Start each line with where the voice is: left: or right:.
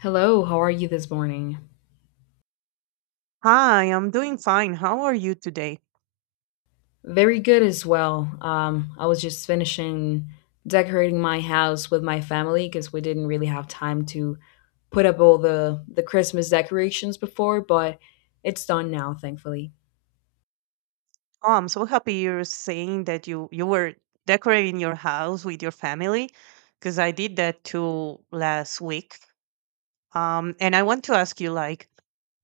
left: Hello, how are you this morning?
right: Hi, I'm doing fine. How are you today?
left: Very good as well. I was just finishing decorating my house with my family because we didn't really have time to put up all the Christmas decorations before, but it's done now, thankfully.
right: Oh, I'm so happy you're saying that you were decorating your house with your family, because I did that too last week. And I want to ask you, like,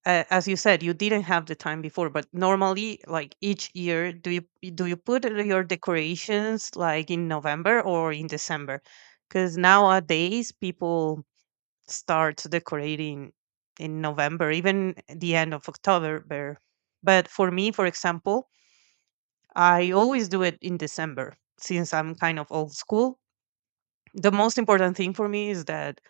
right: as you said, you didn't have the time before, but normally, like each year, do you put your decorations like in November or in December? Because nowadays people start decorating in November, even the end of October. Bear. But for me, for example, I always do it in December since I'm kind of old school. The most important thing for me is that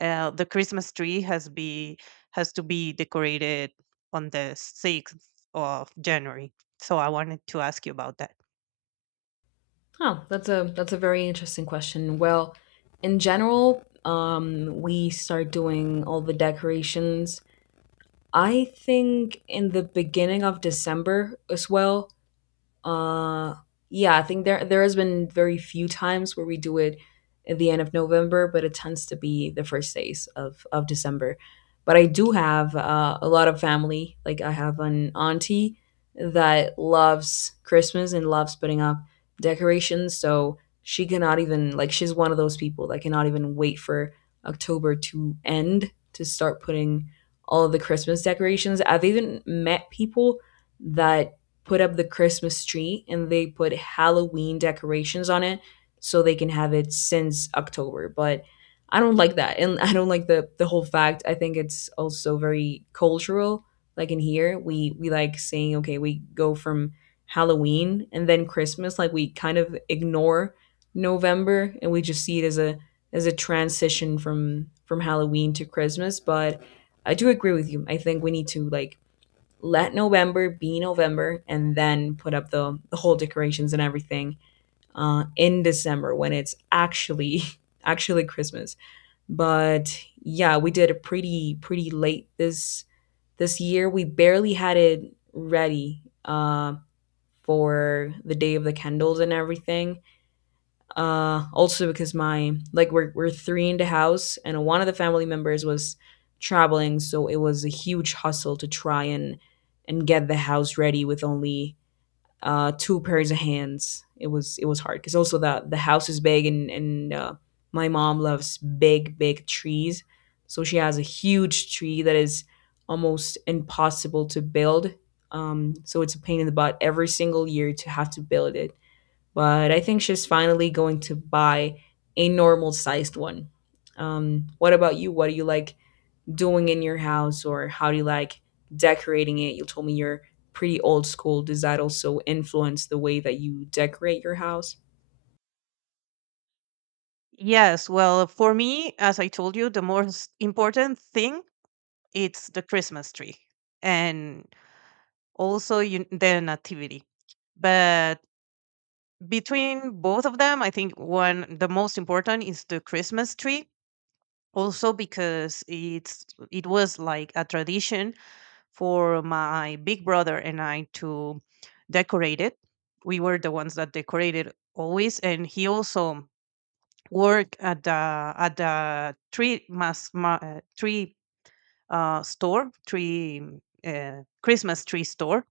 right: the Christmas tree has to be decorated on the 6th of January. So I wanted to ask you about that.
left: Huh, that's a very interesting question. Well, in general, we start doing all the decorations. I think in the beginning of December as well. Uh, yeah, I think there has been very few times where we do it at the end of November, but it tends to be the first days of December. But I do have a lot of family. Like I have an auntie that loves Christmas and loves putting up decorations, so she cannot even like she's one of those people that cannot even wait for October to end to start putting all of the Christmas decorations. I've even met people that put up the Christmas tree and they put Halloween decorations on it so they can have it since October. But I don't like that. And I don't like the whole fact. I think it's also very cultural. Like in here, we like saying, okay, we go from Halloween and then Christmas, like we kind of ignore November and we just see it as a transition from Halloween to Christmas, but I do agree with you. I think we need to like let November be November and then put up the whole decorations and everything in December when it's actually actually Christmas. But yeah, we did it pretty late this year. We barely had it ready for the day of the candles and everything. Also because my like we're three in the house, and one of the family members was traveling, so it was a huge hustle to try and get the house ready with only two pairs of hands. It was hard because also the house is big, and my mom loves big trees, so she has a huge tree that is almost impossible to build. So it's a pain in the butt every single year to have to build it, but I think she's finally going to buy a normal sized one. What about you? What do you like doing in your house, or how do you like decorating it? You told me you're pretty old school. Does that also influence the way that you decorate your house?
right: Yes, well, for me, as I told you, the most important thing it's the Christmas tree and also you, the nativity. But between both of them, I think one the most important is the Christmas tree. Also because it was like a tradition for my big brother and I to decorate it. We were the ones that decorated always, and he also worked at the tree mass ma, tree store, tree Christmas tree store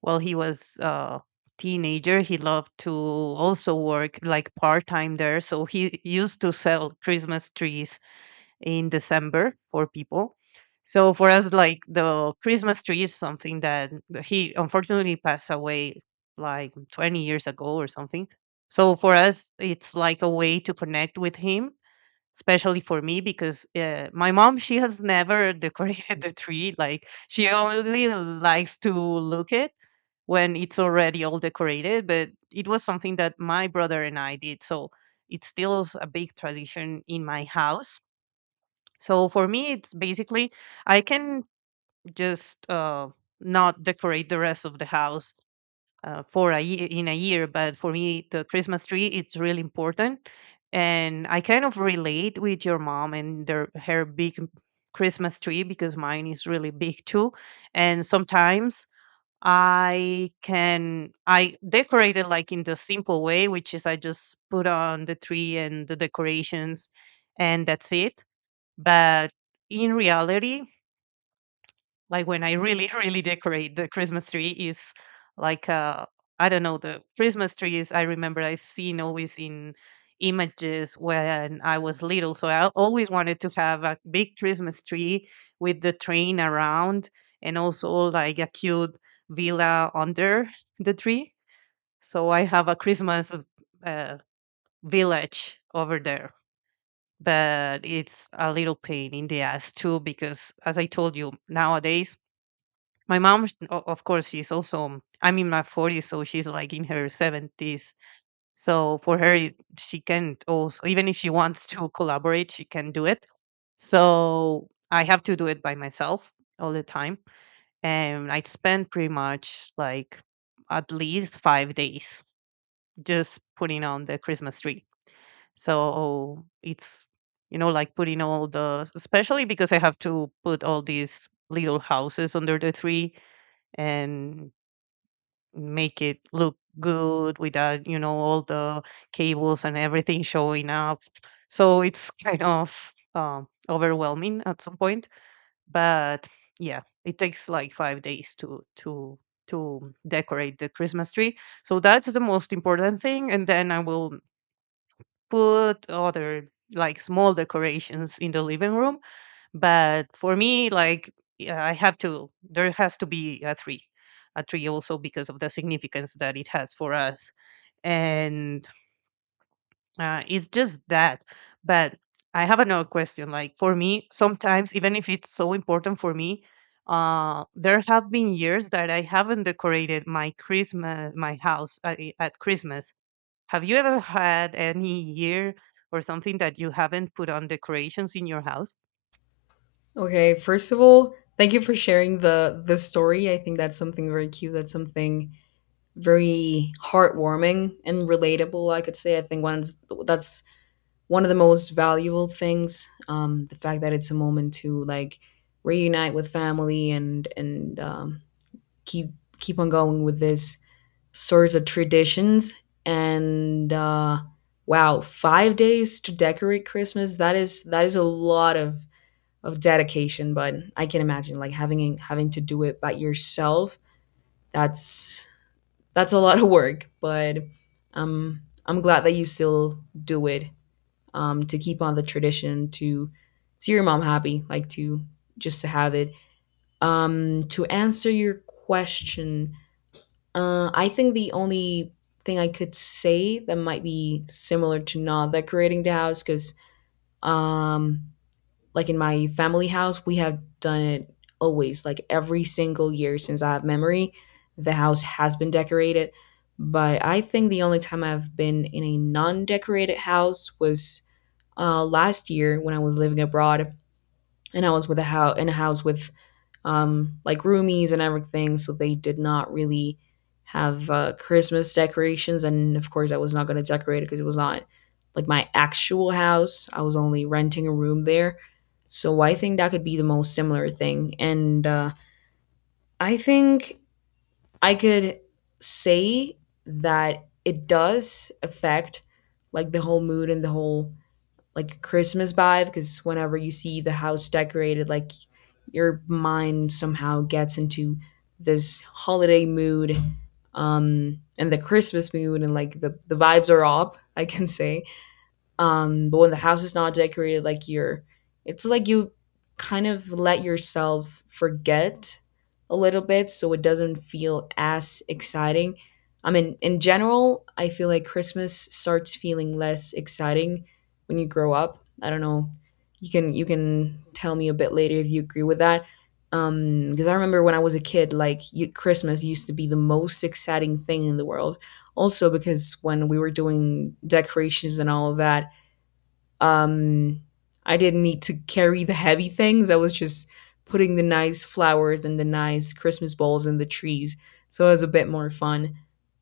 right: while he was a teenager. He loved to also work like part time there. So he used to sell Christmas trees in December for people. So for us, like the Christmas tree is something that, he unfortunately passed away like 20 years ago or something. So for us, it's like a way to connect with him, especially for me because my mom, she has never decorated the tree. Like she only likes to look it when it's already all decorated, but it was something that my brother and I did. So it's still a big tradition in my house. So for me it's basically I can just not decorate the rest of the house for a year, but for me the Christmas tree it's really important. And I kind of relate with your mom and their her big Christmas tree because mine is really big too. And sometimes I decorate it like in the simple way, which is I just put on the tree and the decorations, and that's it. But in reality, like when I really, really decorate the Christmas tree is like I don't know, the Christmas trees I remember I've seen always in images when I was little. So I always wanted to have a big Christmas tree with the train around, and also like a cute villa under the tree. So I have a Christmas uh, village over there, but it's a little pain in the ass too, because as I told you, nowadays my mom, of course, she's also, I'm in my 40s, so she's like in her 70s. So for her, she can't also, even if she wants to collaborate, she can do it. So I have to do it by myself all the time. And I spend pretty much like at least 5 days just putting on the Christmas tree. So it's, you know, like putting all the, especially because I have to put all these little houses under the tree and make it look good without, you know, all the cables and everything showing up. So it's kind of overwhelming at some point, but yeah, it takes like 5 days to to decorate the Christmas tree. So that's the most important thing, and then I will put other like small decorations in the living room. But for me, like, yeah, I have to, there has to be a three, also because of the significance that it has for us. And it's just that. But I have another question, like for me, sometimes even if it's so important for me, there have been years that I haven't decorated my christmas my house at, at Christmas. Have you ever had any year or something that you haven't put on decorations in your house?
left: Okay, first of all, thank you for sharing the story. I think that's something very cute. That's something very heartwarming and relatable, I could say. I think once that's one of the most valuable things, the fact that it's a moment to like reunite with family and and um keep keep on going with this source of traditions. And, wow, 5 days to decorate Christmas, that is a lot of dedication. But I can imagine like having to do it by yourself. That's that's a lot of work. But I'm glad that you still do it, to keep on the tradition, to see your mom happy, like to just to have it. To answer your question, I think the only thing I could say that might be similar to not decorating the house, because um, like in my family house, we have done it always, like every single year since I have memory, the house has been decorated. But I think the only time I've been in a non decorated house was last year when I was living abroad, and I was with a house in a house with like roomies and everything, so they did not really have Christmas decorations. And of course, I was not going to decorate it because it was not like my actual house. I was only renting a room there, so I think that could be the most similar thing. And I think I could say that it does affect like the whole mood and the whole like Christmas vibe, because whenever you see the house decorated, like your mind somehow gets into this holiday mood and the Christmas mood, and like the vibes are up, I can say. But when the house is not decorated, like it's like you kind of let yourself forget a little bit, so it doesn't feel as exciting. I mean, in general, I feel like Christmas starts feeling less exciting when you grow up. I don't know. You can tell me a bit later if you agree with that. Because I remember when I was a kid, like you, Christmas used to be the most exciting thing in the world. Also, because when we were doing decorations and all of that, um, I didn't need to carry the heavy things. I was just putting the nice flowers and the nice Christmas balls in the trees. So it was a bit more fun.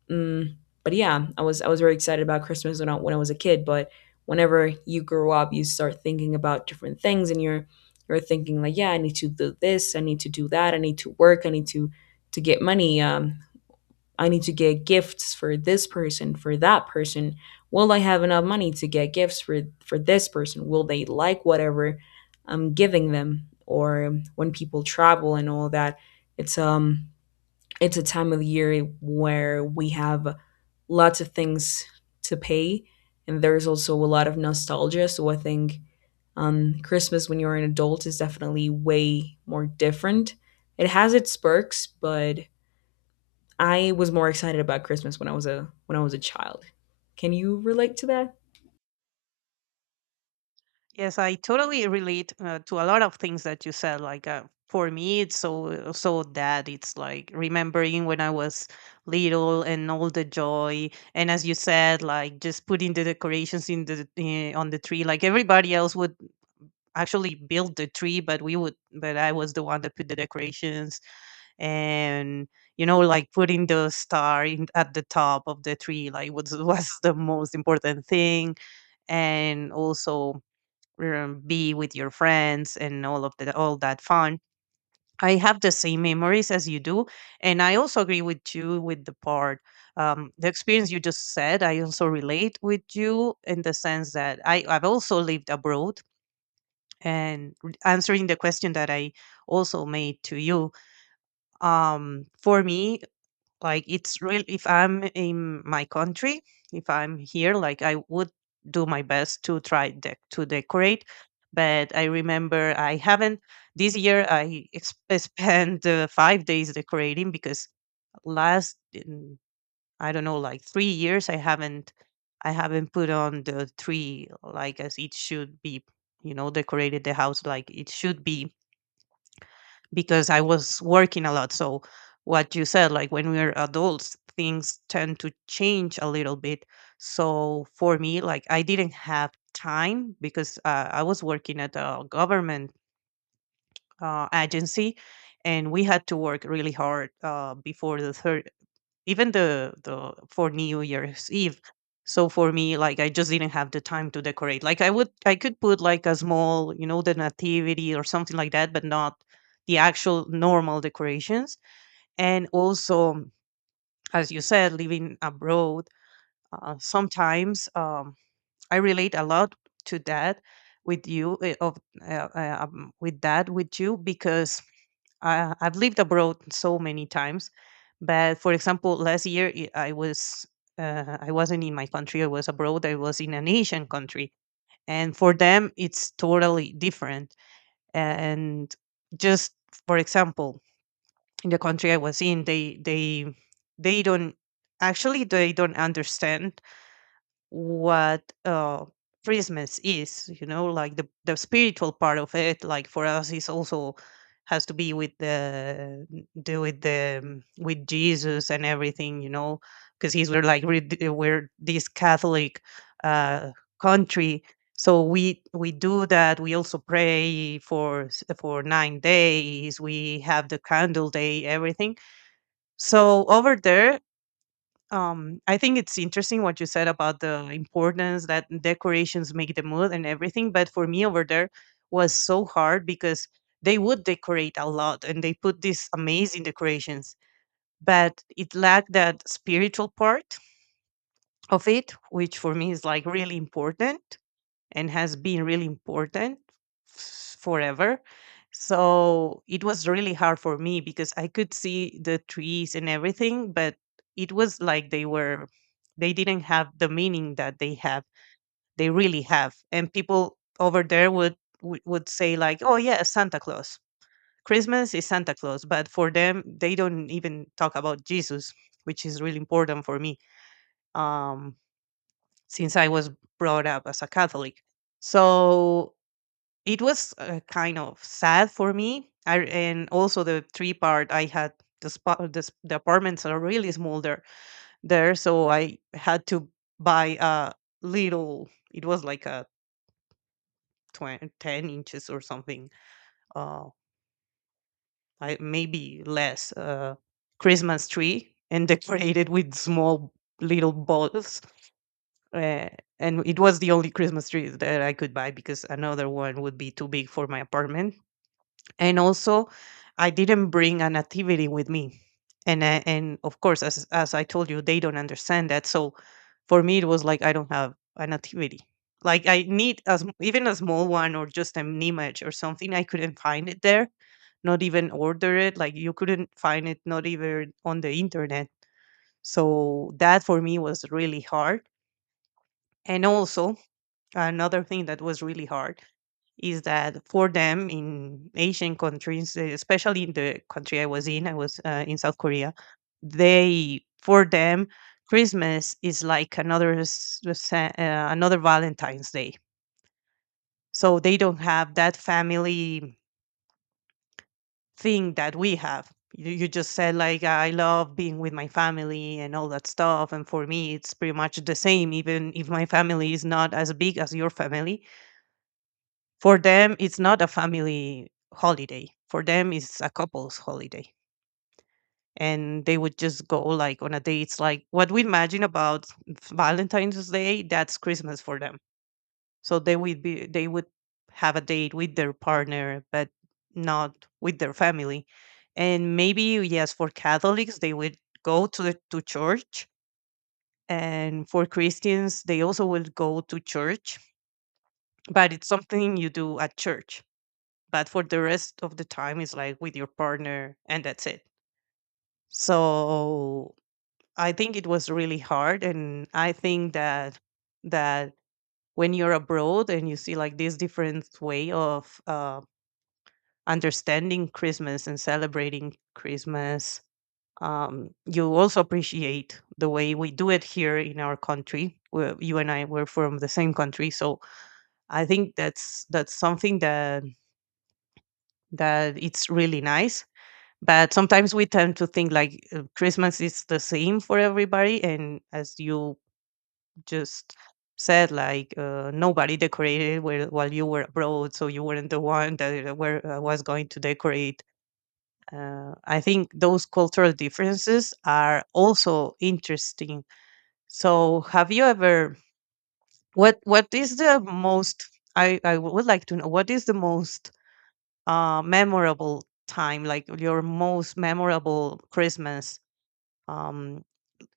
left: Mm, but yeah, I was very excited about Christmas when I was a kid. But whenever you grow up, you start thinking about different things, and you're thinking like, yeah, I need to do this, I need to do that, I need to work, I need to get money. I need to get gifts for this person, for that person. Will I have enough money to get gifts for this person? Will they like whatever I'm giving them? Or when people travel and all that, it's um it's a time of year where we have lots of things to pay, and there's also a lot of nostalgia. So I think Christmas when you're an adult is definitely way more different. It has its perks, but I was more excited about Christmas when I was a child. Can you relate to that?
right: Yes, I totally relate to a lot of things that you said. Like for me, it's so so that it's like remembering when I was little and all the joy, and as you said, like just putting the decorations in the on the tree. Like everybody else would actually build the tree, but we would, but I was the one that put the decorations, and you know, like putting the star in, at the top of the tree, like was was the most important thing, and also be with your friends and all of the all that fun. I have the same memories as you do, and I also agree with you with the part, the experience you just said. I also relate with you in the sense that I've also lived abroad. And answering the question that I also made to you, for me, like it's real. If I'm in my country, if I'm here, like I would do my best to try to decorate. But I remember I haven't this year. Spent 5 days decorating because last I don't know, like 3 years, I haven't put on the tree like as it should be. You know, decorated the house like it should be, because I was working a lot. So what you said, like when we're adults, things tend to change a little bit. So for me, like I didn't have time because I was working at a government agency, and we had to work really hard before the even the for New Year's Eve. So for me, like I just didn't have the time to decorate. Like I would, I could put like a small, you know, the nativity or something like that, but not the actual normal decorations. And also, as you said, living abroad, sometimes. I relate a lot to that with you eh, of with that with you, because I've lived abroad so many times. But for example, last year I was I wasn't in my country. I was abroad. I was in an Asian country, and for them it's totally different. And just for example, in the country I was in, they don't actually they don't understand what Christmas is, you know, like the spiritual part of it. Like for us is also has to be with the do with the with Jesus and everything, you know, because he's we're like we're this Catholic uh, country, so we do that. We also pray for for 9 days. We have the candle day, everything. So over there, I think it's interesting what you said about the importance that decorations make the mood and everything. But for me over there was so hard because they would decorate a lot, and they put these amazing decorations, but it lacked that spiritual part of it, which for me is like really important, and has been really important forever. So it was really hard for me because I could see the trees and everything, but it was like they didn't have the meaning that they have, they really have. And people over there would say like, "Oh yeah, Santa Claus. Christmas is Santa Claus," but for them, they don't even talk about Jesus, which is really important for me. Um, since I was brought up as a Catholic. So it was kind of sad for me. And also the three part I had, the apartments are really small there, so I had to buy a little. It was like a 20, 10 inches or something. Uh, I maybe less, Christmas tree, and decorated with small little balls. Uh, and it was the only Christmas tree that I could buy because another one would be too big for my apartment. And also, I didn't bring an activity with me. And of course, as I told you, they don't understand that. So for me it was like I don't have an activity, like I need, as even a small one or just an image or something, I couldn't find it there, not even order it, like you couldn't find it, not even on the internet. So that for me was really hard. And also another thing that was really hard is that for them in Asian countries, especially in the country I was in South Korea, they, for them, Christmas is like another, another Valentine's Day. So they don't have that family thing that we have. You just said like I love being with my family and all that stuff, and for me it's pretty much the same, even if my family is not as big as your family. For them, it's not a family holiday. For them, it's a couple's holiday. And they would just go like on a dates like what we imagine about Valentine's Day, that's Christmas for them. So they would be they would have a date with their partner, but not with their family. And maybe yes, for Catholics, they would go to the, to church, and for Christians, they also will go to church, but it's something you do at church. But for the rest of the time it's like with your partner and that's it. So I think it was really hard, and I think that that when you're abroad and you see like this different way of understanding Christmas and celebrating Christmas, you also appreciate the way we do it here in our country, where you and I were from the same country. So I think that's something that it's really nice. But sometimes we tend to think like Christmas is the same for everybody, and as you just said, like nobody decorated while you were abroad, so you weren't the one that was going to decorate. I think those cultural differences are also interesting. So have you ever what is the most, I would like to know what is the most memorable time, like your most memorable Christmas um,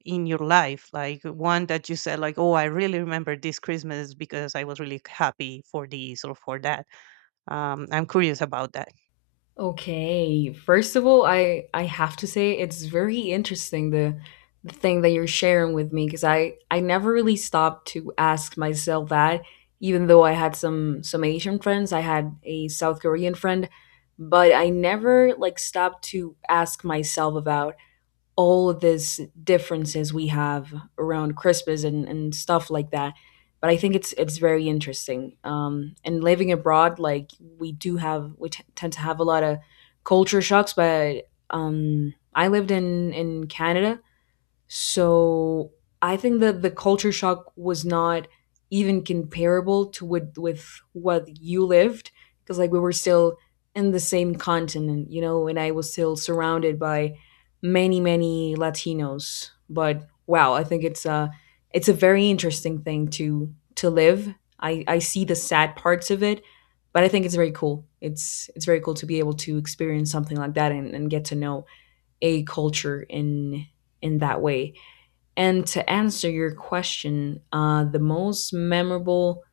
right: in your life? Like one that you said, like, oh, I really remember this Christmas because I was really happy for this or for that. I'm curious about that.
left: Okay. First of all, I have to say it's very interesting the thing that you're sharing with me, because I never really stopped to ask myself that, even though I had some Asian friends, I had a South Korean friend, but I never like stopped to ask myself about all of these differences we have around Christmas and stuff like that. But I think it's very interesting. And living abroad, like we do have, we t- tend to have a lot of culture shocks. But I lived in Canada, so I think that the culture shock was not even comparable to with what you lived, because like we were still in the same continent, and I was still surrounded by many Latinos. But wow, I think it's a very interesting thing to live. I see the sad parts of it, but I think it's very cool. It's very cool to be able to experience something like that, and get to know a culture in that way. And to answer your question, the most memorable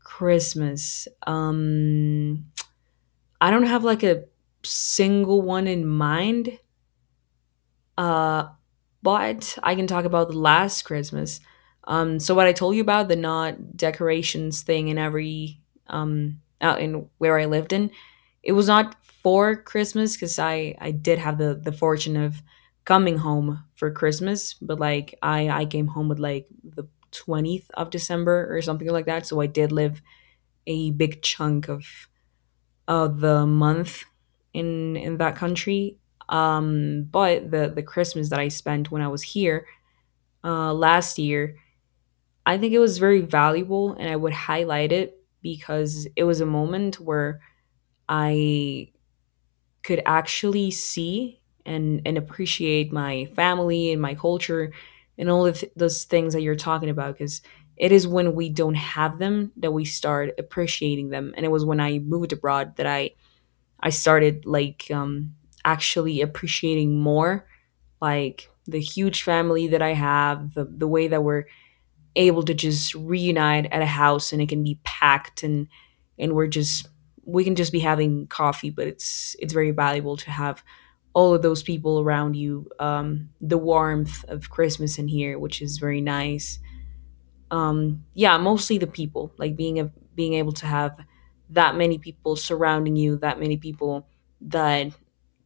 left: Christmas, I don't have like a single one in mind. Uh, but I can talk about the last Christmas. So what I told you about the not decorations thing in every out in where I lived in, it was not for Christmas, because I did have the fortune of coming home for Christmas, but like I came home with like the 20th of December or something like that. So I did live a big chunk of the month in that country. But the Christmas that I spent when I was here last year, I think it was very valuable and I would highlight it because it was a moment where I could actually see and appreciate my family and my culture and all of those things that you're talking about. Because it is when we don't have them that we start appreciating them. And it was when I moved abroad that I started like actually appreciating more, like the huge family that I have, the way that we're able to just reunite at a house and it can be packed, and and we're just we can just be having coffee, but it's very valuable to have all of those people around you, the warmth of Christmas in here, which is very nice. Yeah, mostly the people, like being able to have that many people surrounding you, that many people that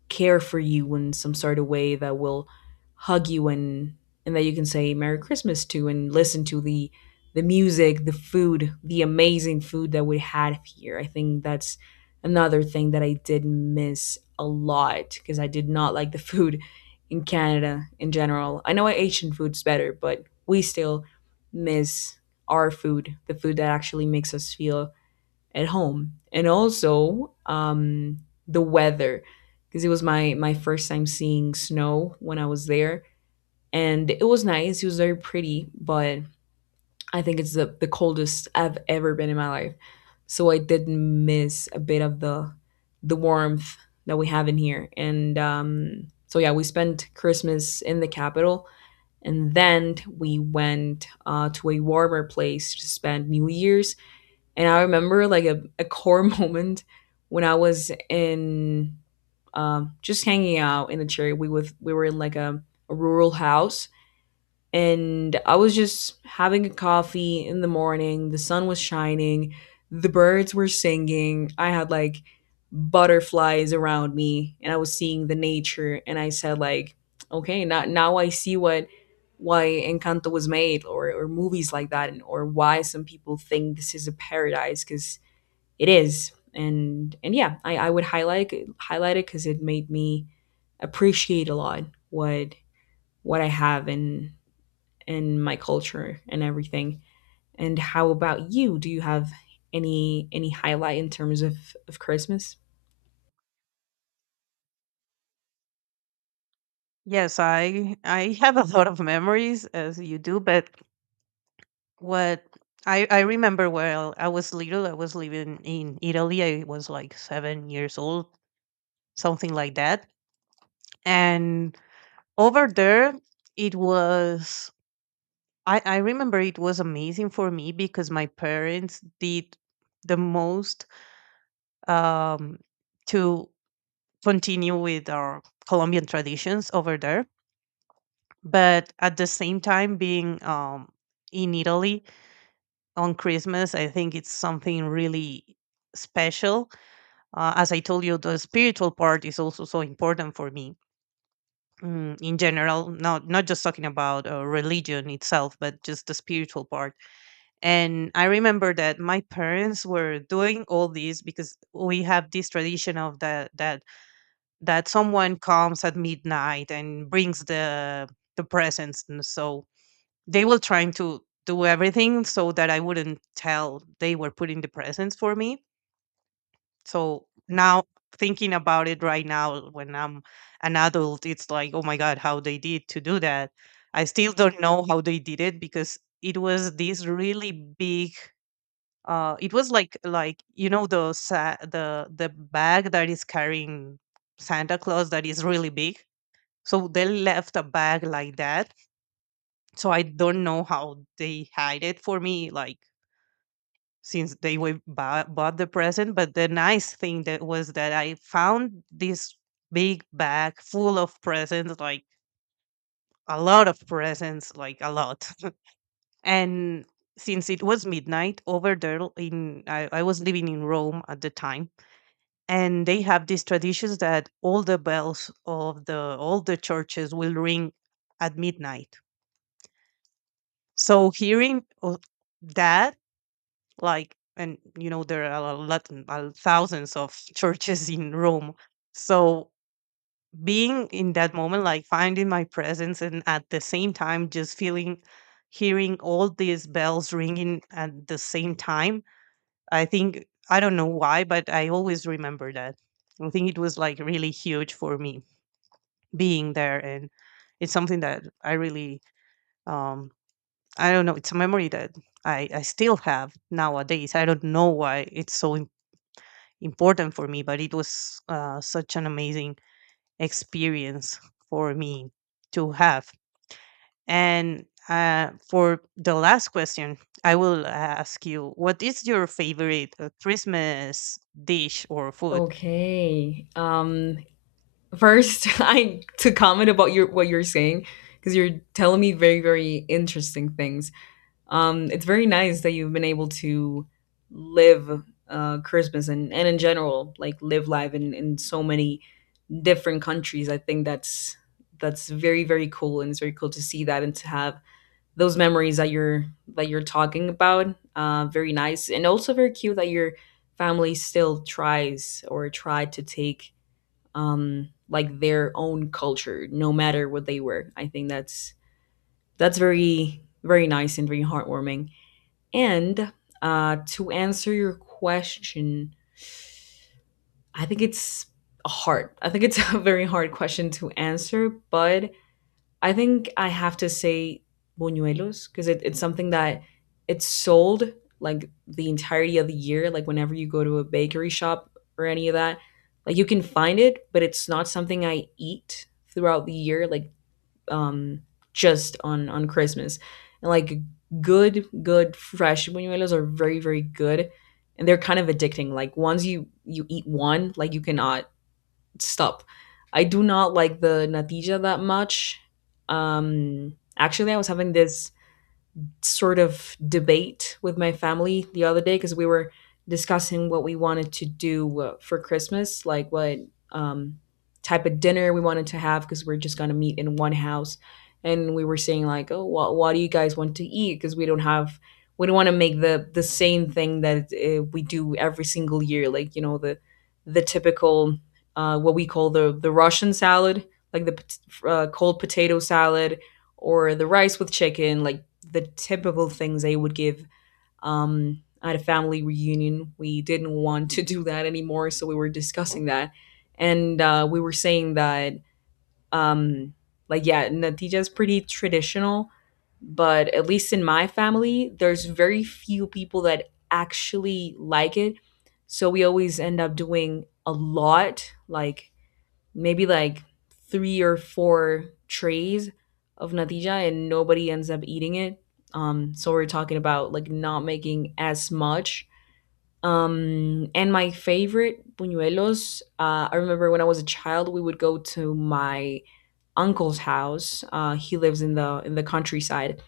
left: care for you in some sort of way that will hug you, and that you can say Merry Christmas to, and listen to the music, the food, the amazing food that we had here. I think that's another thing that I did miss a lot because I did not like the food in Canada in general. I know Asian food's better, but we still miss our food, the food that actually makes us feel at home, and also the weather because it was my first time seeing snow when I was there, and it was nice, it was very pretty, but I think it's the coldest I've ever been in my life, so I didn't miss a bit of the warmth that we have in here. And so yeah, we spent Christmas in the capital, and then we went to a warmer place to spend New Year's. And I remember like a core moment when I was in, just hanging out in the cherry. We were in like a rural house, and I was just having a coffee in the morning. The sun was shining, the birds were singing. I had like butterflies around me, and I was seeing the nature. And I said like, okay, now I see what why Encanto was made, or movies like that, and or why some people think this is a paradise, because it is. And yeah, I would highlight it because it made me appreciate a lot what I have in my culture and everything. And how about you? Do you have any highlight in terms of Christmas?
right: Yes, I have a lot of memories as you do, but what I remember well, I was little, I was living in Italy. I was like 7 years old, something like that. And over there, it was I remember it was amazing for me because my parents did the most um, to continue with our Colombian traditions over there. But at the same time, being in Italy on Christmas, I think it's something really special. As I told you, the spiritual part is also so important for me. In general, not just talking about religion itself, but just the spiritual part. And I remember that my parents were doing all this because we have this tradition of that that that someone comes at midnight and brings the presents, and so they were trying to do everything so that I wouldn't tell they were putting the presents for me. So now thinking about it right now when I'm an adult, it's like, oh my god, how they did to do that. I still don't know how they did it because it was this really big, it was like you know the bag that is carrying Santa Claus that is really big, so they left a bag like that. So I don't know how they hide it for me, like since they were bought the present. But the nice thing that was that I found this big bag full of presents, like a lot of presents, like a lot. And since it was midnight over there in, I was living in Rome at the time, and they have these traditions that all the bells of the all the churches will ring at midnight. So hearing o- that like and you know there are a lot, thousands of churches in Rome. So being in that moment, like finding my presence and at the same time just feeling, hearing all these bells ringing at the same time, I think, I don't know why, but I always remember that. I think it was like really huge for me being there, and it's something that I really um I don't know, it's a memory that I still have nowadays. I don't know why it's so important for me, but it was such an amazing experience for me to have. And for the last question, I will ask you, what is your favorite Christmas dish or food?
left: Okay, um, first, I to comment about your what you're saying, because you're telling me very interesting things. It's very nice that you've been able to live Christmas, and in general, like live life in so many different countries. I think that's very cool, and it's very cool to see that and to have those memories that you're talking about. Very nice, and also very cute that your family still tries or tried to take like their own culture, no matter what they were. I think that's very nice and very heartwarming. And to answer your question, I think it's hard. I think it's a very hard question to answer, but I think I have to say buñuelos because it's something that it's sold like the entirety of the year. Like whenever you go to a bakery shop or any of that, like you can find it, but it's not something I eat throughout the year. Like, um, just on Christmas. And like good fresh buñuelos are very good, and they're kind of addicting. Like once you eat one, like you cannot stop. I do not like the natilla that much. Actually, I was having this sort of debate with my family the other day because we were discussing what we wanted to do for Christmas, like what, um, type of dinner we wanted to have because we're just going to meet in one house. And we were saying like, oh, what do you guys want to eat? Because we don't have, we don't want to make the same thing that we do every single year, like you know, the typical, what we call the Russian salad, like cold potato salad, or the rice with chicken, like the typical things they would give. At a family reunion, we didn't want to do that anymore, so we were discussing that, and we were saying that, um, like, yeah, natija is pretty traditional, but at least in my family, there's very few people that actually like it, so we always end up doing a lot, like maybe like three or four trays of natilla, and nobody ends up eating it. So we're talking about like not making as much. And my favorite buñuelos, I remember when I was a child, we would go to my uncle's house. He lives in the countryside,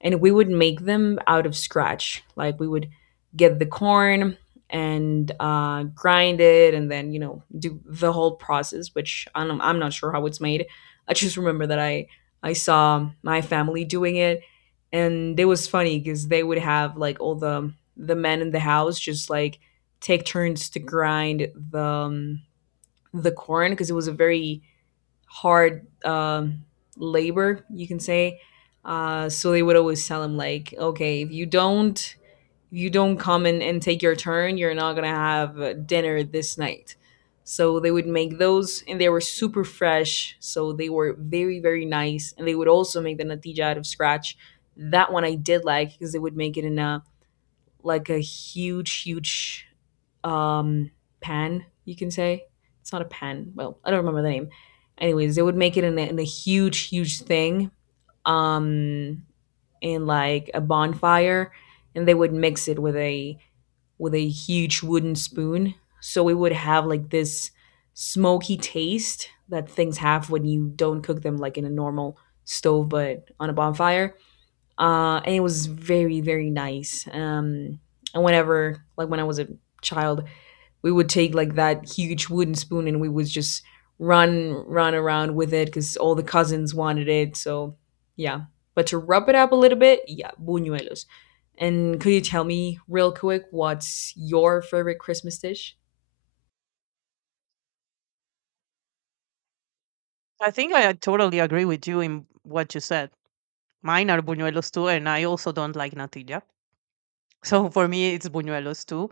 left: and we would make them out of scratch. Like we would get the corn and grind it, and then you know do the whole process. Which I'm not sure how it's made. I just remember that I saw my family doing it, and it was funny because they would have like all the men in the house just like take turns to grind the corn because it was a very hard, labor, you can say. So they would always tell him like, okay, if you don't, if you don't come and take your turn, you're not gonna have dinner this night. So they would make those, and they were super fresh. So they were very nice, and they would also make the natija out of scratch. That one I did like because they would make it in a like a huge, um, pan, you can say. It's not a pan. Well, I don't remember the name. Anyways, they would make it in in a huge thing, um, in like a bonfire, and they would mix it with a huge wooden spoon. So we would have like this smoky taste that things have when you don't cook them like in a normal stove, but on a bonfire. And it was very nice. And whenever, like when I was a child, we would take like that huge wooden spoon and we would just run around with it because all the cousins wanted it. So yeah, but to rub it up a little bit, yeah, buñuelos. And could you tell me real quick what's your favorite Christmas dish?
right: I think I totally agree with you in what you said. Mine are buñuelos too, and I also don't like natilla. So for me, it's buñuelos too.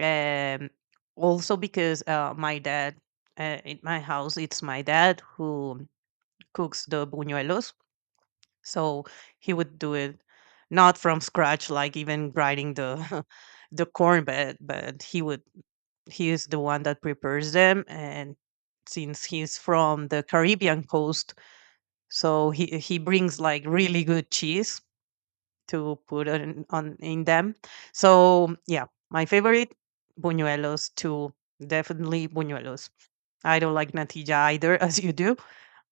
right: Um, Also because my dad, in my house, it's my dad who cooks the buñuelos. So he would do it not from scratch, like even grinding the the corn, but he would, he is the one that prepares them. And since he's from the Caribbean coast, so he brings like really good cheese to put on in them. So yeah, my favorite, buñuelos too. Definitely buñuelos. I don't like natilla either, as you do.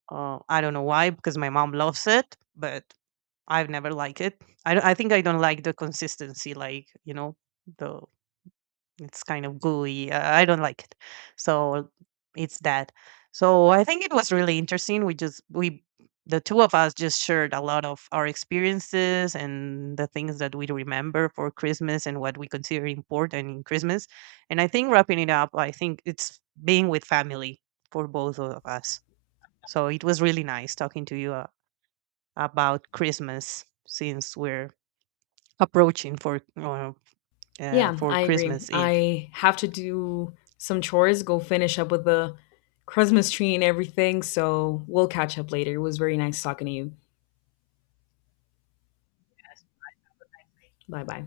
right: I don't know why, because my mom loves it, but I've never liked it. I think I don't like the consistency, like you know, the it's kind of gooey. I don't like it. So it's that. So I think it was really interesting. We just we The two of us just shared a lot of our experiences and the things that we remember for Christmas and what we consider important in Christmas. And I think wrapping it up, I think it's being with family for both of us. So it was really nice talking to you about Christmas since we're approaching
left: Yeah,
right: for
left: I agree.
right: Christmas Eve.
left: I have to do some chores, go finish up with the Christmas tree and everything. So we'll catch up later. It was very nice talking to you. Bye bye.